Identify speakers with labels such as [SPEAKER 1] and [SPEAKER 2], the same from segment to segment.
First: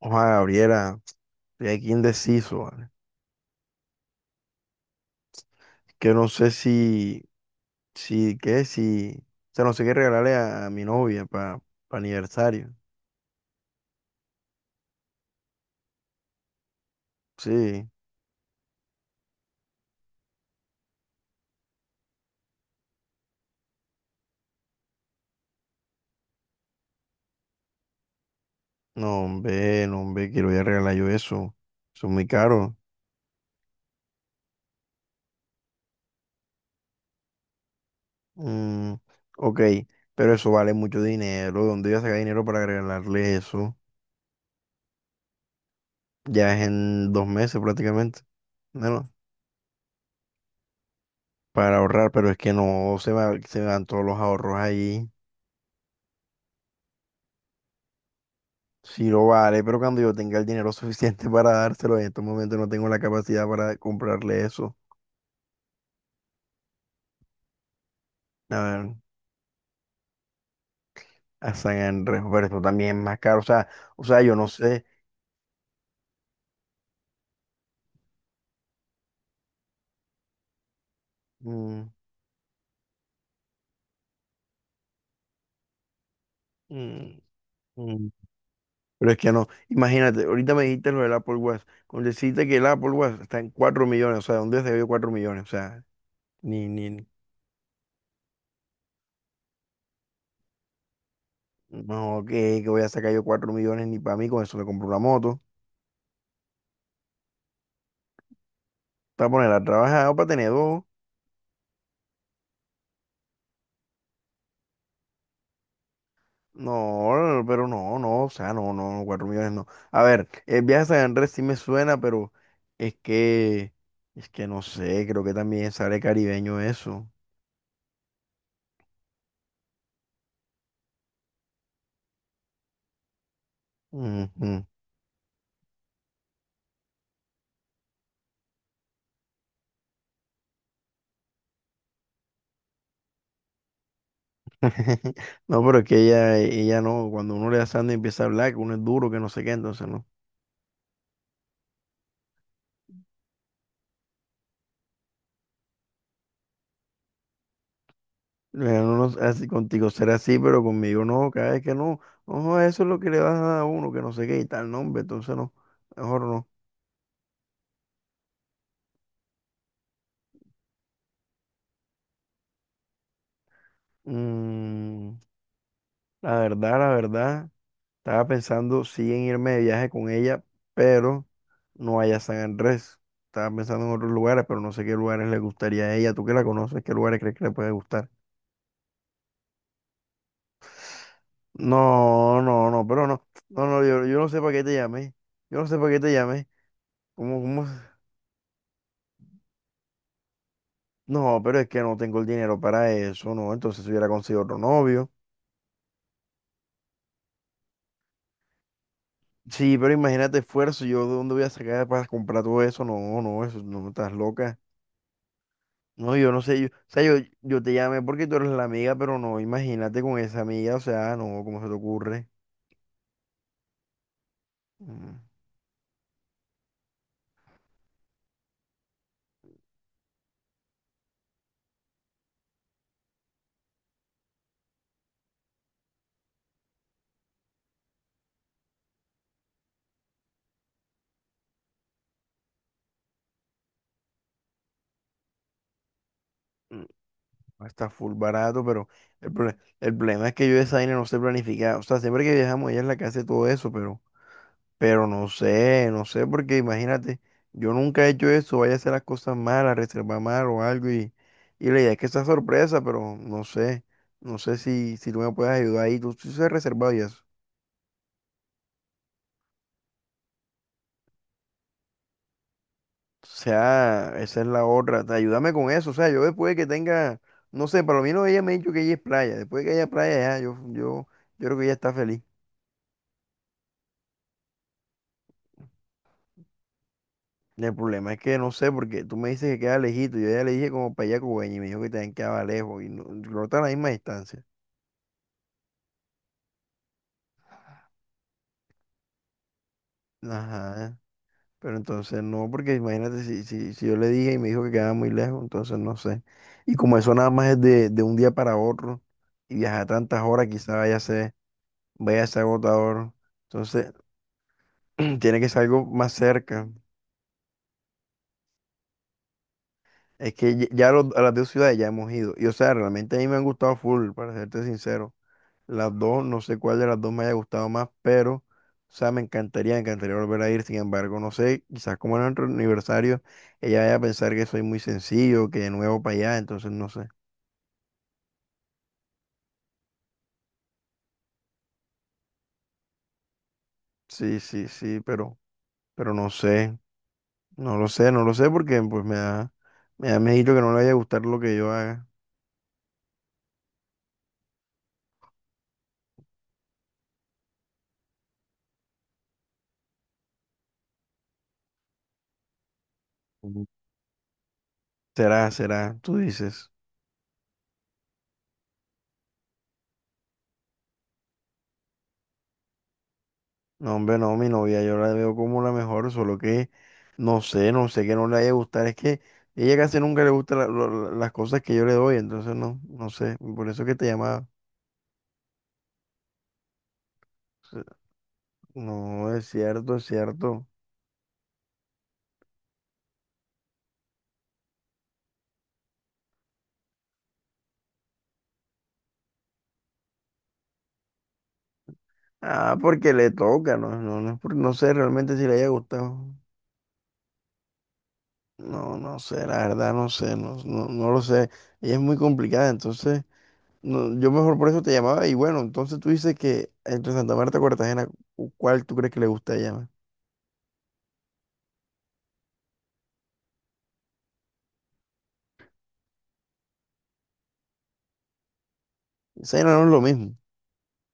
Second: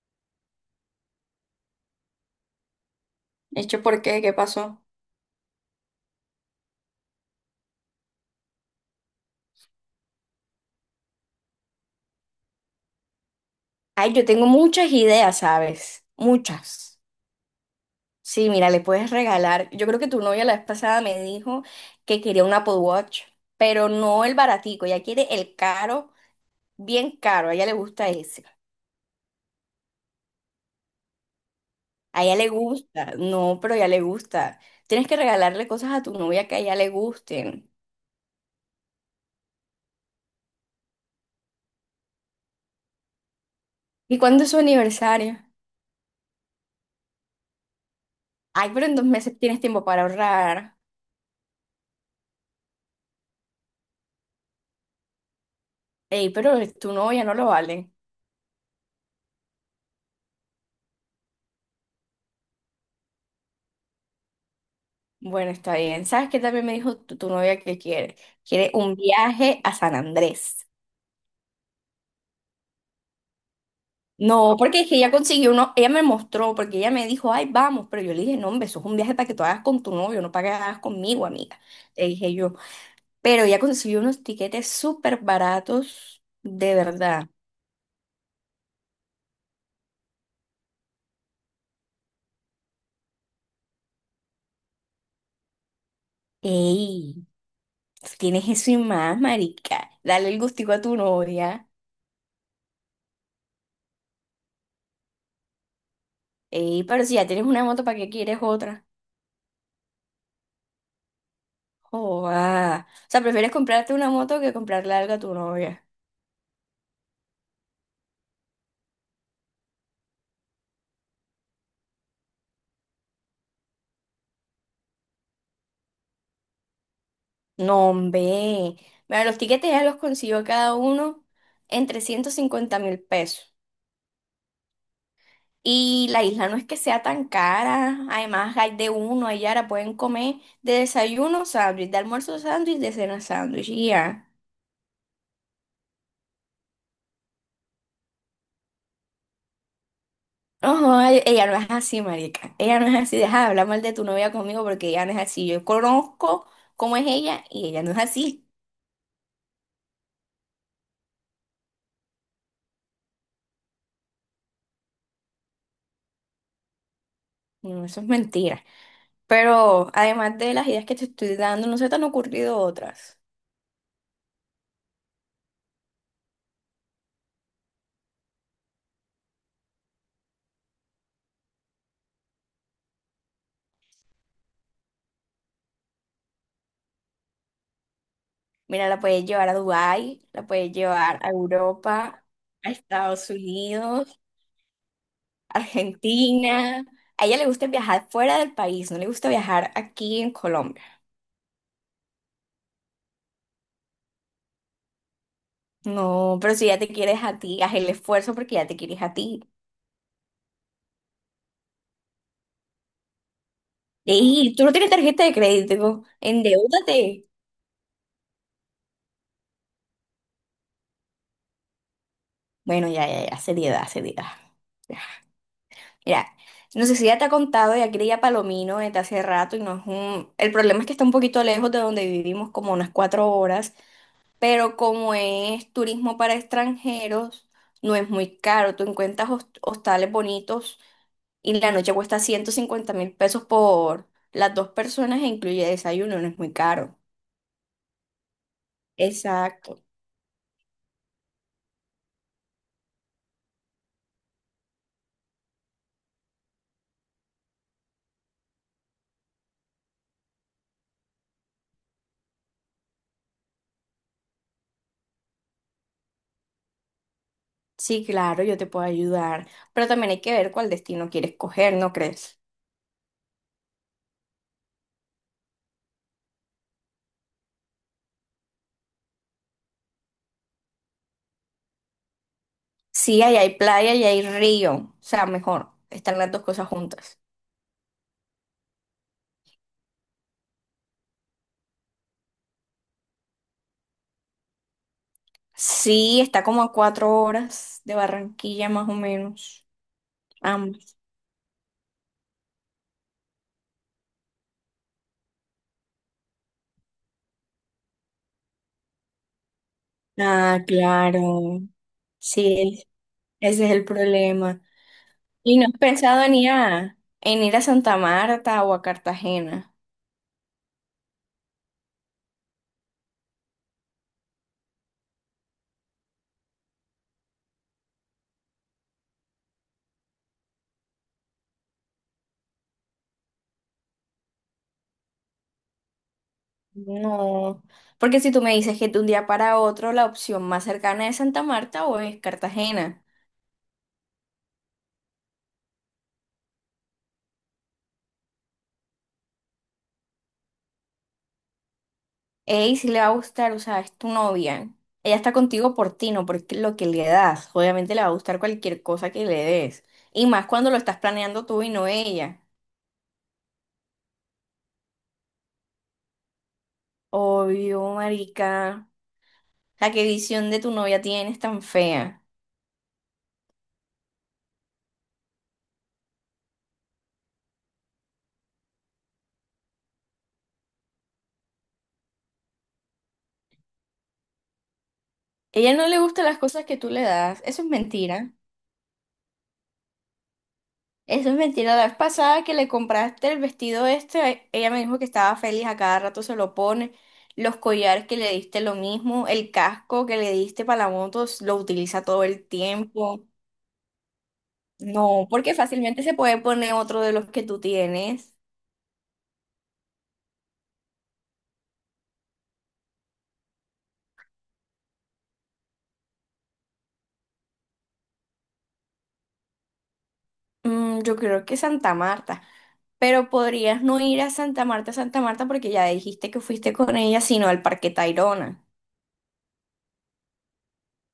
[SPEAKER 1] Ojalá, Gabriela, estoy aquí indeciso, ¿vale?
[SPEAKER 2] Hecho, ¿por qué? ¿Qué pasó?
[SPEAKER 1] Que no sé si, si, qué, si, o sea, no sé qué regalarle a mi novia para aniversario.
[SPEAKER 2] Ay, yo tengo muchas ideas, ¿sabes? Muchas.
[SPEAKER 1] Sí,
[SPEAKER 2] Sí, mira, le puedes regalar. Yo creo que tu novia la vez pasada me dijo que quería un Apple Watch, pero no el baratico. Ella quiere el caro, bien caro. A ella le gusta ese.
[SPEAKER 1] no, hombre, no, hombre, quiero voy a regalar yo eso. Son
[SPEAKER 2] A
[SPEAKER 1] muy
[SPEAKER 2] ella le
[SPEAKER 1] caros.
[SPEAKER 2] gusta. No, pero a ella le gusta. Tienes que regalarle cosas a tu novia que a ella le gusten.
[SPEAKER 1] Mm, ok, pero eso vale mucho dinero. ¿Dónde voy a sacar dinero para regalarle eso?
[SPEAKER 2] ¿Y cuándo es su aniversario?
[SPEAKER 1] Ya es en 2 meses prácticamente.
[SPEAKER 2] Ay, pero en dos
[SPEAKER 1] Bueno,
[SPEAKER 2] meses tienes tiempo para ahorrar.
[SPEAKER 1] para ahorrar, pero es que no, se me van todos los ahorros ahí.
[SPEAKER 2] Ey, pero tu novia no lo vale.
[SPEAKER 1] Sí, lo vale, pero cuando yo tenga el dinero suficiente para dárselo, en estos momentos no tengo la capacidad para comprarle eso.
[SPEAKER 2] Bueno, está bien. ¿Sabes qué también me dijo tu novia que quiere?
[SPEAKER 1] A
[SPEAKER 2] Quiere
[SPEAKER 1] ver,
[SPEAKER 2] un viaje a San Andrés.
[SPEAKER 1] a San Andrés, pero eso también es más caro. O sea, yo no
[SPEAKER 2] No, porque
[SPEAKER 1] sé.
[SPEAKER 2] es que ella consiguió uno, ella me mostró, porque ella me dijo, ay, vamos, pero yo le dije, no, hombre, eso es un viaje para que tú hagas con tu novio, no para que hagas conmigo, amiga,
[SPEAKER 1] mm,
[SPEAKER 2] le dije yo. Pero ella consiguió unos tiquetes súper baratos, de
[SPEAKER 1] mm,
[SPEAKER 2] verdad.
[SPEAKER 1] mm, Pero es que no. Imagínate, ahorita me dijiste lo del Apple Watch. Con decirte que el Apple Watch está en 4 millones, o sea, ¿dónde se yo 4 millones? O sea, ni, ni, ni-
[SPEAKER 2] Ey, tú tienes eso y más, marica. Dale el gustico a tu novia.
[SPEAKER 1] no, que voy a sacar yo 4 millones ni para mí, con eso me compro una moto.
[SPEAKER 2] Ey, pero si ya tienes una moto, ¿para qué quieres otra?
[SPEAKER 1] Para poner a trabajar o para tener dos.
[SPEAKER 2] Joda. O sea, prefieres comprarte una moto que comprarle algo a tu novia.
[SPEAKER 1] No, pero no, no, o sea, no, no, 4 millones no. A ver, el viaje a San Andrés sí me suena, pero es que, es que no sé, creo que también sale caribeño eso.
[SPEAKER 2] No, hombre. Mira, los tiquetes ya los consiguió cada uno en 350.000 pesos.
[SPEAKER 1] Ujú.
[SPEAKER 2] Y la isla no es que sea tan cara. Además, hay de uno, allá ahora pueden comer de desayuno sándwich, de almuerzo sándwich, de cena sándwich. Y ya.
[SPEAKER 1] No, pero es que ella no, cuando uno le da sangre empieza a hablar, que uno es duro, que no sé qué, entonces no.
[SPEAKER 2] Ojo, ella no es así, marica. Ella no es así. Deja de hablar mal de tu novia conmigo porque ella no es así. Yo conozco cómo es ella y ella no es así.
[SPEAKER 1] Uno no- Así, contigo será así, pero conmigo no, cada vez que no, ojo, eso es lo que le das a uno, que no sé qué y tal, nombre, entonces no, mejor no.
[SPEAKER 2] No, eso es mentira. Pero además de las ideas que te estoy dando, no se te han ocurrido otras.
[SPEAKER 1] Mm, la verdad, la verdad. Estaba pensando sí en irme de viaje con ella, pero no allá a San Andrés. Estaba pensando en otros lugares, pero no sé qué lugares le gustaría a ella. Tú que la conoces, ¿qué lugares crees que le puede gustar?
[SPEAKER 2] Mira, la puedes llevar a Dubái, la puedes llevar a Europa,
[SPEAKER 1] No, no,
[SPEAKER 2] a
[SPEAKER 1] no, pero no.
[SPEAKER 2] Estados
[SPEAKER 1] No, no, yo
[SPEAKER 2] Unidos,
[SPEAKER 1] no sé para qué te llamé. Yo no sé para qué te llamé.
[SPEAKER 2] Argentina. A ella
[SPEAKER 1] ¿Cómo,
[SPEAKER 2] le
[SPEAKER 1] cómo?
[SPEAKER 2] gusta viajar fuera del país, no le gusta viajar aquí en Colombia.
[SPEAKER 1] No, pero es que no tengo el dinero para eso, ¿no? Entonces si hubiera conseguido otro novio.
[SPEAKER 2] No, pero si ya te quieres a ti, haz el esfuerzo porque ya te quieres a ti.
[SPEAKER 1] Sí, pero imagínate esfuerzo. ¿Yo de dónde voy a sacar para comprar todo eso? No, no, eso no, estás
[SPEAKER 2] Y
[SPEAKER 1] loca.
[SPEAKER 2] tú no tienes tarjeta de crédito,
[SPEAKER 1] No, yo no sé, yo, o sea,
[SPEAKER 2] endeúdate.
[SPEAKER 1] yo te llamé porque tú eres la amiga, pero no, imagínate con esa amiga, o sea, no, ¿cómo se te ocurre?
[SPEAKER 2] Bueno, ya, ya, ya, seriedad, seriedad.
[SPEAKER 1] Mm,
[SPEAKER 2] Mira, no sé si ya te ha contado, ya quería Palomino desde hace rato y no es un... El problema es que está un poquito lejos de donde vivimos, como unas 4 horas, pero como es turismo para extranjeros, no es muy caro. Tú encuentras hostales bonitos y la noche cuesta 150.000 pesos por las 2 personas e incluye desayuno, no es muy
[SPEAKER 1] mm,
[SPEAKER 2] caro.
[SPEAKER 1] Está full barato, pero el, proble
[SPEAKER 2] Exacto.
[SPEAKER 1] el problema es que yo esa vaina no sé planificar, o sea, siempre que viajamos ella es la que hace todo eso, pero, no sé, no sé, porque imagínate, yo nunca he hecho eso, vaya a hacer las cosas mal, a reservar mal o algo, y la idea es que sea sorpresa, pero no sé, no sé si, tú me puedes ayudar ahí, tú sí has reservado y eso.
[SPEAKER 2] Sí, claro, yo te puedo ayudar, pero también hay que ver cuál destino quieres coger, ¿no crees?
[SPEAKER 1] O sea, esa es la otra. Ayúdame con eso. O sea, yo después que tenga, no sé, para lo menos ella me ha dicho que ella es playa. Después de que haya playa, ya, yo creo que ella está feliz.
[SPEAKER 2] Sí, ahí hay playa y hay río. O sea, mejor, están las dos cosas juntas.
[SPEAKER 1] El problema es que no sé, porque tú me dices que queda lejito. Yo ya le dije como para allá Cubeña y me dijo que también quedaba lejos y no, no está a la misma distancia.
[SPEAKER 2] Sí, está como a 4 horas de Barranquilla más o menos. Ambas.
[SPEAKER 1] Ajá. Pero entonces no, porque imagínate si, si yo le dije y me dijo que quedaba muy lejos, entonces no sé. Y como eso nada más es de un día para otro y viajar tantas horas,
[SPEAKER 2] Ah,
[SPEAKER 1] quizás
[SPEAKER 2] claro.
[SPEAKER 1] vaya a ser
[SPEAKER 2] Sí,
[SPEAKER 1] agotador.
[SPEAKER 2] ese es el
[SPEAKER 1] Entonces.
[SPEAKER 2] problema.
[SPEAKER 1] Tiene que
[SPEAKER 2] ¿Y
[SPEAKER 1] ser
[SPEAKER 2] no has
[SPEAKER 1] algo más
[SPEAKER 2] pensado en ir
[SPEAKER 1] cerca.
[SPEAKER 2] a, en ir a Santa Marta o a Cartagena?
[SPEAKER 1] Es que ya a las dos ciudades ya hemos ido. Y o sea, realmente a mí me han gustado full, para serte sincero. Las dos, no sé cuál de las dos me haya gustado más, pero, o sea, me encantaría volver a ir. Sin embargo, no sé, quizás como en nuestro aniversario, ella vaya a pensar que soy muy sencillo, que de nuevo para allá, entonces no sé.
[SPEAKER 2] No, porque si tú me dices que de un día para otro la opción más cercana es Santa Marta o es Cartagena.
[SPEAKER 1] Sí, sí, sí, pero, no sé. No lo sé, no lo sé porque pues me da, miedito que no le vaya a gustar lo que yo haga.
[SPEAKER 2] Ey, si le va a gustar, o sea, es tu novia. Ella está contigo por ti, no por lo que le das. Obviamente le va a gustar cualquier cosa que le des. Y más cuando lo estás planeando tú y no ella.
[SPEAKER 1] Ujú. Será, será, tú dices.
[SPEAKER 2] Obvio, marica. La que visión de tu novia tienes tan fea.
[SPEAKER 1] No, hombre, no, mi novia, yo la veo como la mejor, solo que no sé, no sé que no le haya gustado. Es que ella casi nunca le gusta las cosas que yo le doy, entonces no, no sé. Por eso que te llamaba.
[SPEAKER 2] Ella no le gusta las cosas que tú le das. Eso es mentira.
[SPEAKER 1] No, es cierto, es cierto.
[SPEAKER 2] Eso es mentira. La vez pasada que le compraste el vestido este, ella me dijo que estaba feliz, a cada rato se lo pone. Los collares que le diste lo mismo, el casco que le diste para la moto lo utiliza todo el
[SPEAKER 1] Ah, porque
[SPEAKER 2] tiempo.
[SPEAKER 1] le toca, no, no, no, no sé
[SPEAKER 2] No,
[SPEAKER 1] realmente si le
[SPEAKER 2] porque
[SPEAKER 1] haya
[SPEAKER 2] fácilmente se
[SPEAKER 1] gustado.
[SPEAKER 2] puede poner otro de los que tú tienes.
[SPEAKER 1] No, no sé, la verdad no sé, no, no, no lo sé. Ella es muy complicada, entonces no, yo mejor por eso te llamaba. Y bueno, entonces tú dices que entre Santa Marta y Cartagena, ¿cuál tú crees que le gusta a ella más?
[SPEAKER 2] Mm, yo creo que Santa Marta. Pero podrías no ir a Santa Marta, Santa Marta, porque ya dijiste que fuiste con ella, sino al Parque Tayrona.
[SPEAKER 1] Ese no es lo mismo. O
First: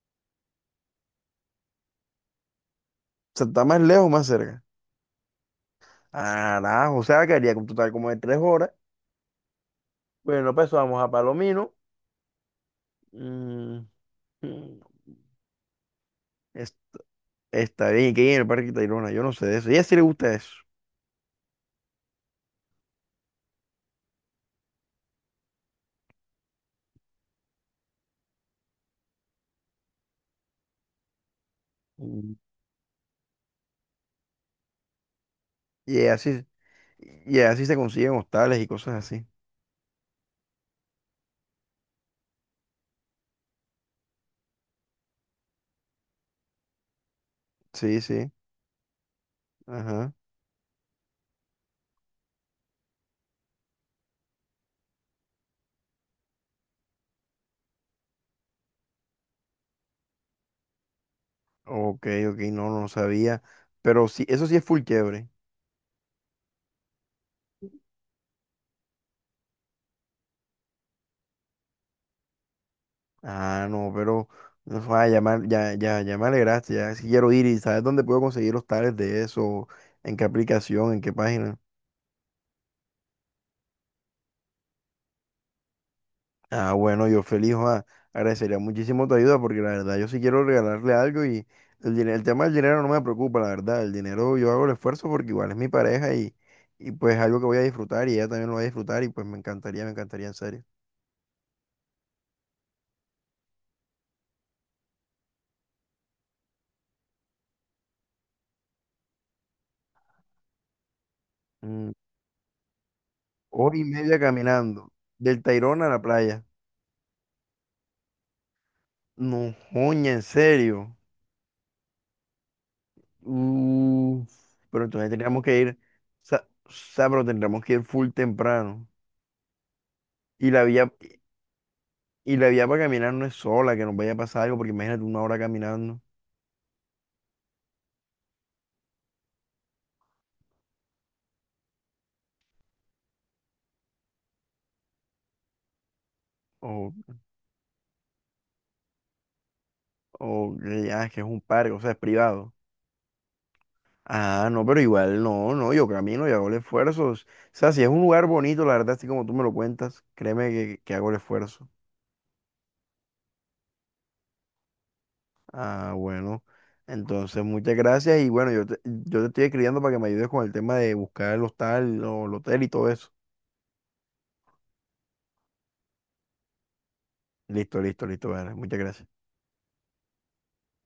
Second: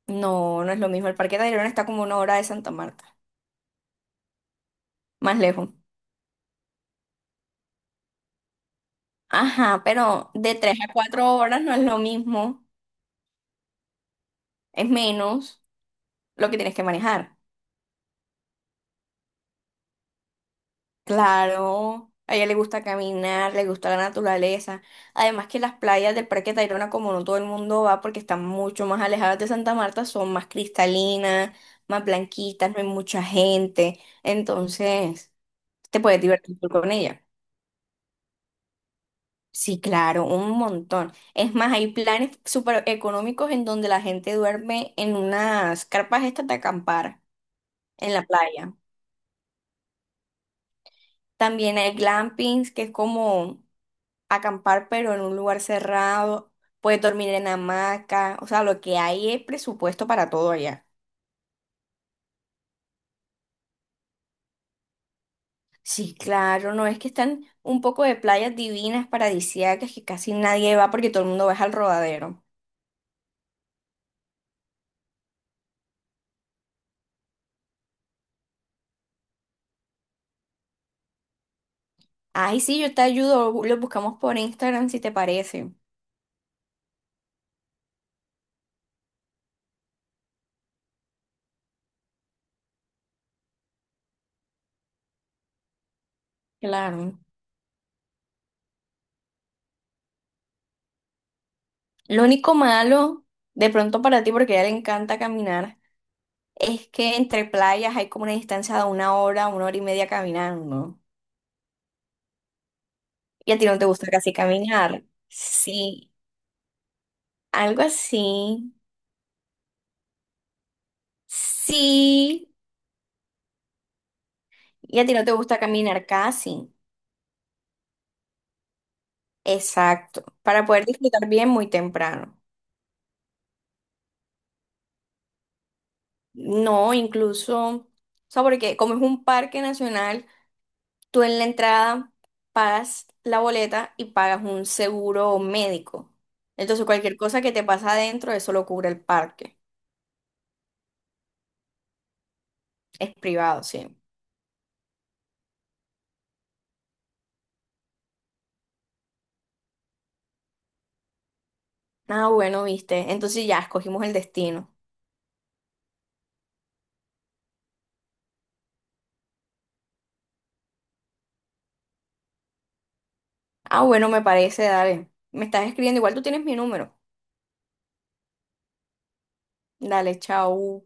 [SPEAKER 2] No, no es lo mismo. El Parque Tayrona está como una hora de Santa Marta,
[SPEAKER 1] sea, está más lejos, más cerca.
[SPEAKER 2] más lejos.
[SPEAKER 1] Ah, o sea, que haría un total como de 3 horas.
[SPEAKER 2] Ajá, pero
[SPEAKER 1] Bueno,
[SPEAKER 2] de
[SPEAKER 1] pues
[SPEAKER 2] tres a
[SPEAKER 1] vamos a
[SPEAKER 2] cuatro horas
[SPEAKER 1] Palomino.
[SPEAKER 2] no es lo mismo,
[SPEAKER 1] Mm, mm,
[SPEAKER 2] es menos lo que tienes
[SPEAKER 1] es-
[SPEAKER 2] que manejar.
[SPEAKER 1] Está bien, que en el Parque Tayrona, yo no sé de eso. Y a ella sí le gusta eso.
[SPEAKER 2] Claro, a ella le gusta caminar, le gusta la naturaleza. Además que las playas del Parque Tayrona, como no todo el mundo va porque están mucho más alejadas de Santa Marta, son más cristalinas, más
[SPEAKER 1] Mm.
[SPEAKER 2] blanquitas, no hay mucha gente. Entonces, te
[SPEAKER 1] Y
[SPEAKER 2] puedes
[SPEAKER 1] así,
[SPEAKER 2] divertir tú con ella.
[SPEAKER 1] se consiguen hostales y cosas así.
[SPEAKER 2] Sí, claro, un montón. Es más, hay planes súper económicos en donde la gente duerme en unas carpas estas de acampar
[SPEAKER 1] Sí,
[SPEAKER 2] en la
[SPEAKER 1] sí.
[SPEAKER 2] playa.
[SPEAKER 1] Ajá.
[SPEAKER 2] También hay glampings, que es como acampar, pero en un lugar cerrado. Puedes dormir en hamaca. O sea, lo que hay es presupuesto para todo allá.
[SPEAKER 1] Ok, ok, no, no sabía. Pero sí, eso sí es full quiebre.
[SPEAKER 2] Sí, claro, no es que están un poco de playas divinas, paradisíacas, que casi nadie va porque todo el mundo va es al rodadero.
[SPEAKER 1] Ah, no, pero no, ya, ya, ya, ya me alegraste, ya sí quiero ir y ¿sabes dónde puedo conseguir los tales de eso? ¿En qué aplicación? ¿En qué página?
[SPEAKER 2] Ay, sí, yo te ayudo, lo buscamos por Instagram si te parece.
[SPEAKER 1] Ah, bueno, yo feliz, agradecería muchísimo tu ayuda porque la verdad yo sí quiero regalarle algo y el tema del dinero no me preocupa, la verdad. El dinero yo hago el esfuerzo porque igual es mi pareja y pues es
[SPEAKER 2] Claro.
[SPEAKER 1] algo que voy a disfrutar y ella también lo va a disfrutar y pues me encantaría en serio.
[SPEAKER 2] Lo único malo, de pronto para ti, porque a ella le encanta caminar. Es que entre playas hay como una distancia de una hora, 1 hora y media caminando.
[SPEAKER 1] Mm,
[SPEAKER 2] Y a ti
[SPEAKER 1] Hora
[SPEAKER 2] no
[SPEAKER 1] y
[SPEAKER 2] te gusta
[SPEAKER 1] media
[SPEAKER 2] casi
[SPEAKER 1] caminando,
[SPEAKER 2] caminar.
[SPEAKER 1] del Tayrona a la
[SPEAKER 2] Sí,
[SPEAKER 1] playa.
[SPEAKER 2] algo así.
[SPEAKER 1] No, joña, en serio.
[SPEAKER 2] Sí,
[SPEAKER 1] Uf, pero
[SPEAKER 2] y a
[SPEAKER 1] entonces
[SPEAKER 2] ti no te
[SPEAKER 1] tendríamos que
[SPEAKER 2] gusta
[SPEAKER 1] ir,
[SPEAKER 2] caminar
[SPEAKER 1] o
[SPEAKER 2] casi.
[SPEAKER 1] sea, pero tendríamos que ir full temprano.
[SPEAKER 2] Exacto.
[SPEAKER 1] Y la
[SPEAKER 2] Para poder
[SPEAKER 1] vía,
[SPEAKER 2] disfrutar bien muy
[SPEAKER 1] y
[SPEAKER 2] temprano.
[SPEAKER 1] la vía para caminar no es sola, que nos vaya a pasar algo, porque imagínate una hora caminando,
[SPEAKER 2] No, incluso, o sea, porque como es un parque nacional, tú en la entrada pagas la boleta y pagas un seguro médico. Entonces,
[SPEAKER 1] o,
[SPEAKER 2] cualquier cosa que te pasa adentro, eso lo cubre el parque.
[SPEAKER 1] o que ya es que es un parque, o sea, es privado.
[SPEAKER 2] Es privado, sí.
[SPEAKER 1] Ah, no, pero igual no, no, yo camino y hago el esfuerzo. O sea, si es un lugar bonito, la verdad, así como tú me lo cuentas, créeme que hago el esfuerzo.
[SPEAKER 2] Ah, bueno, viste. Entonces ya escogimos el destino.
[SPEAKER 1] Ah, bueno. Entonces, muchas gracias y bueno, yo te estoy escribiendo para que me ayudes con el tema de buscar el hostal, o el hotel y todo eso.
[SPEAKER 2] Ah, bueno, me parece, dale. Me estás escribiendo, igual tú tienes mi número.
[SPEAKER 1] Listo, listo, listo. Vale, muchas gracias.
[SPEAKER 2] Dale, chao.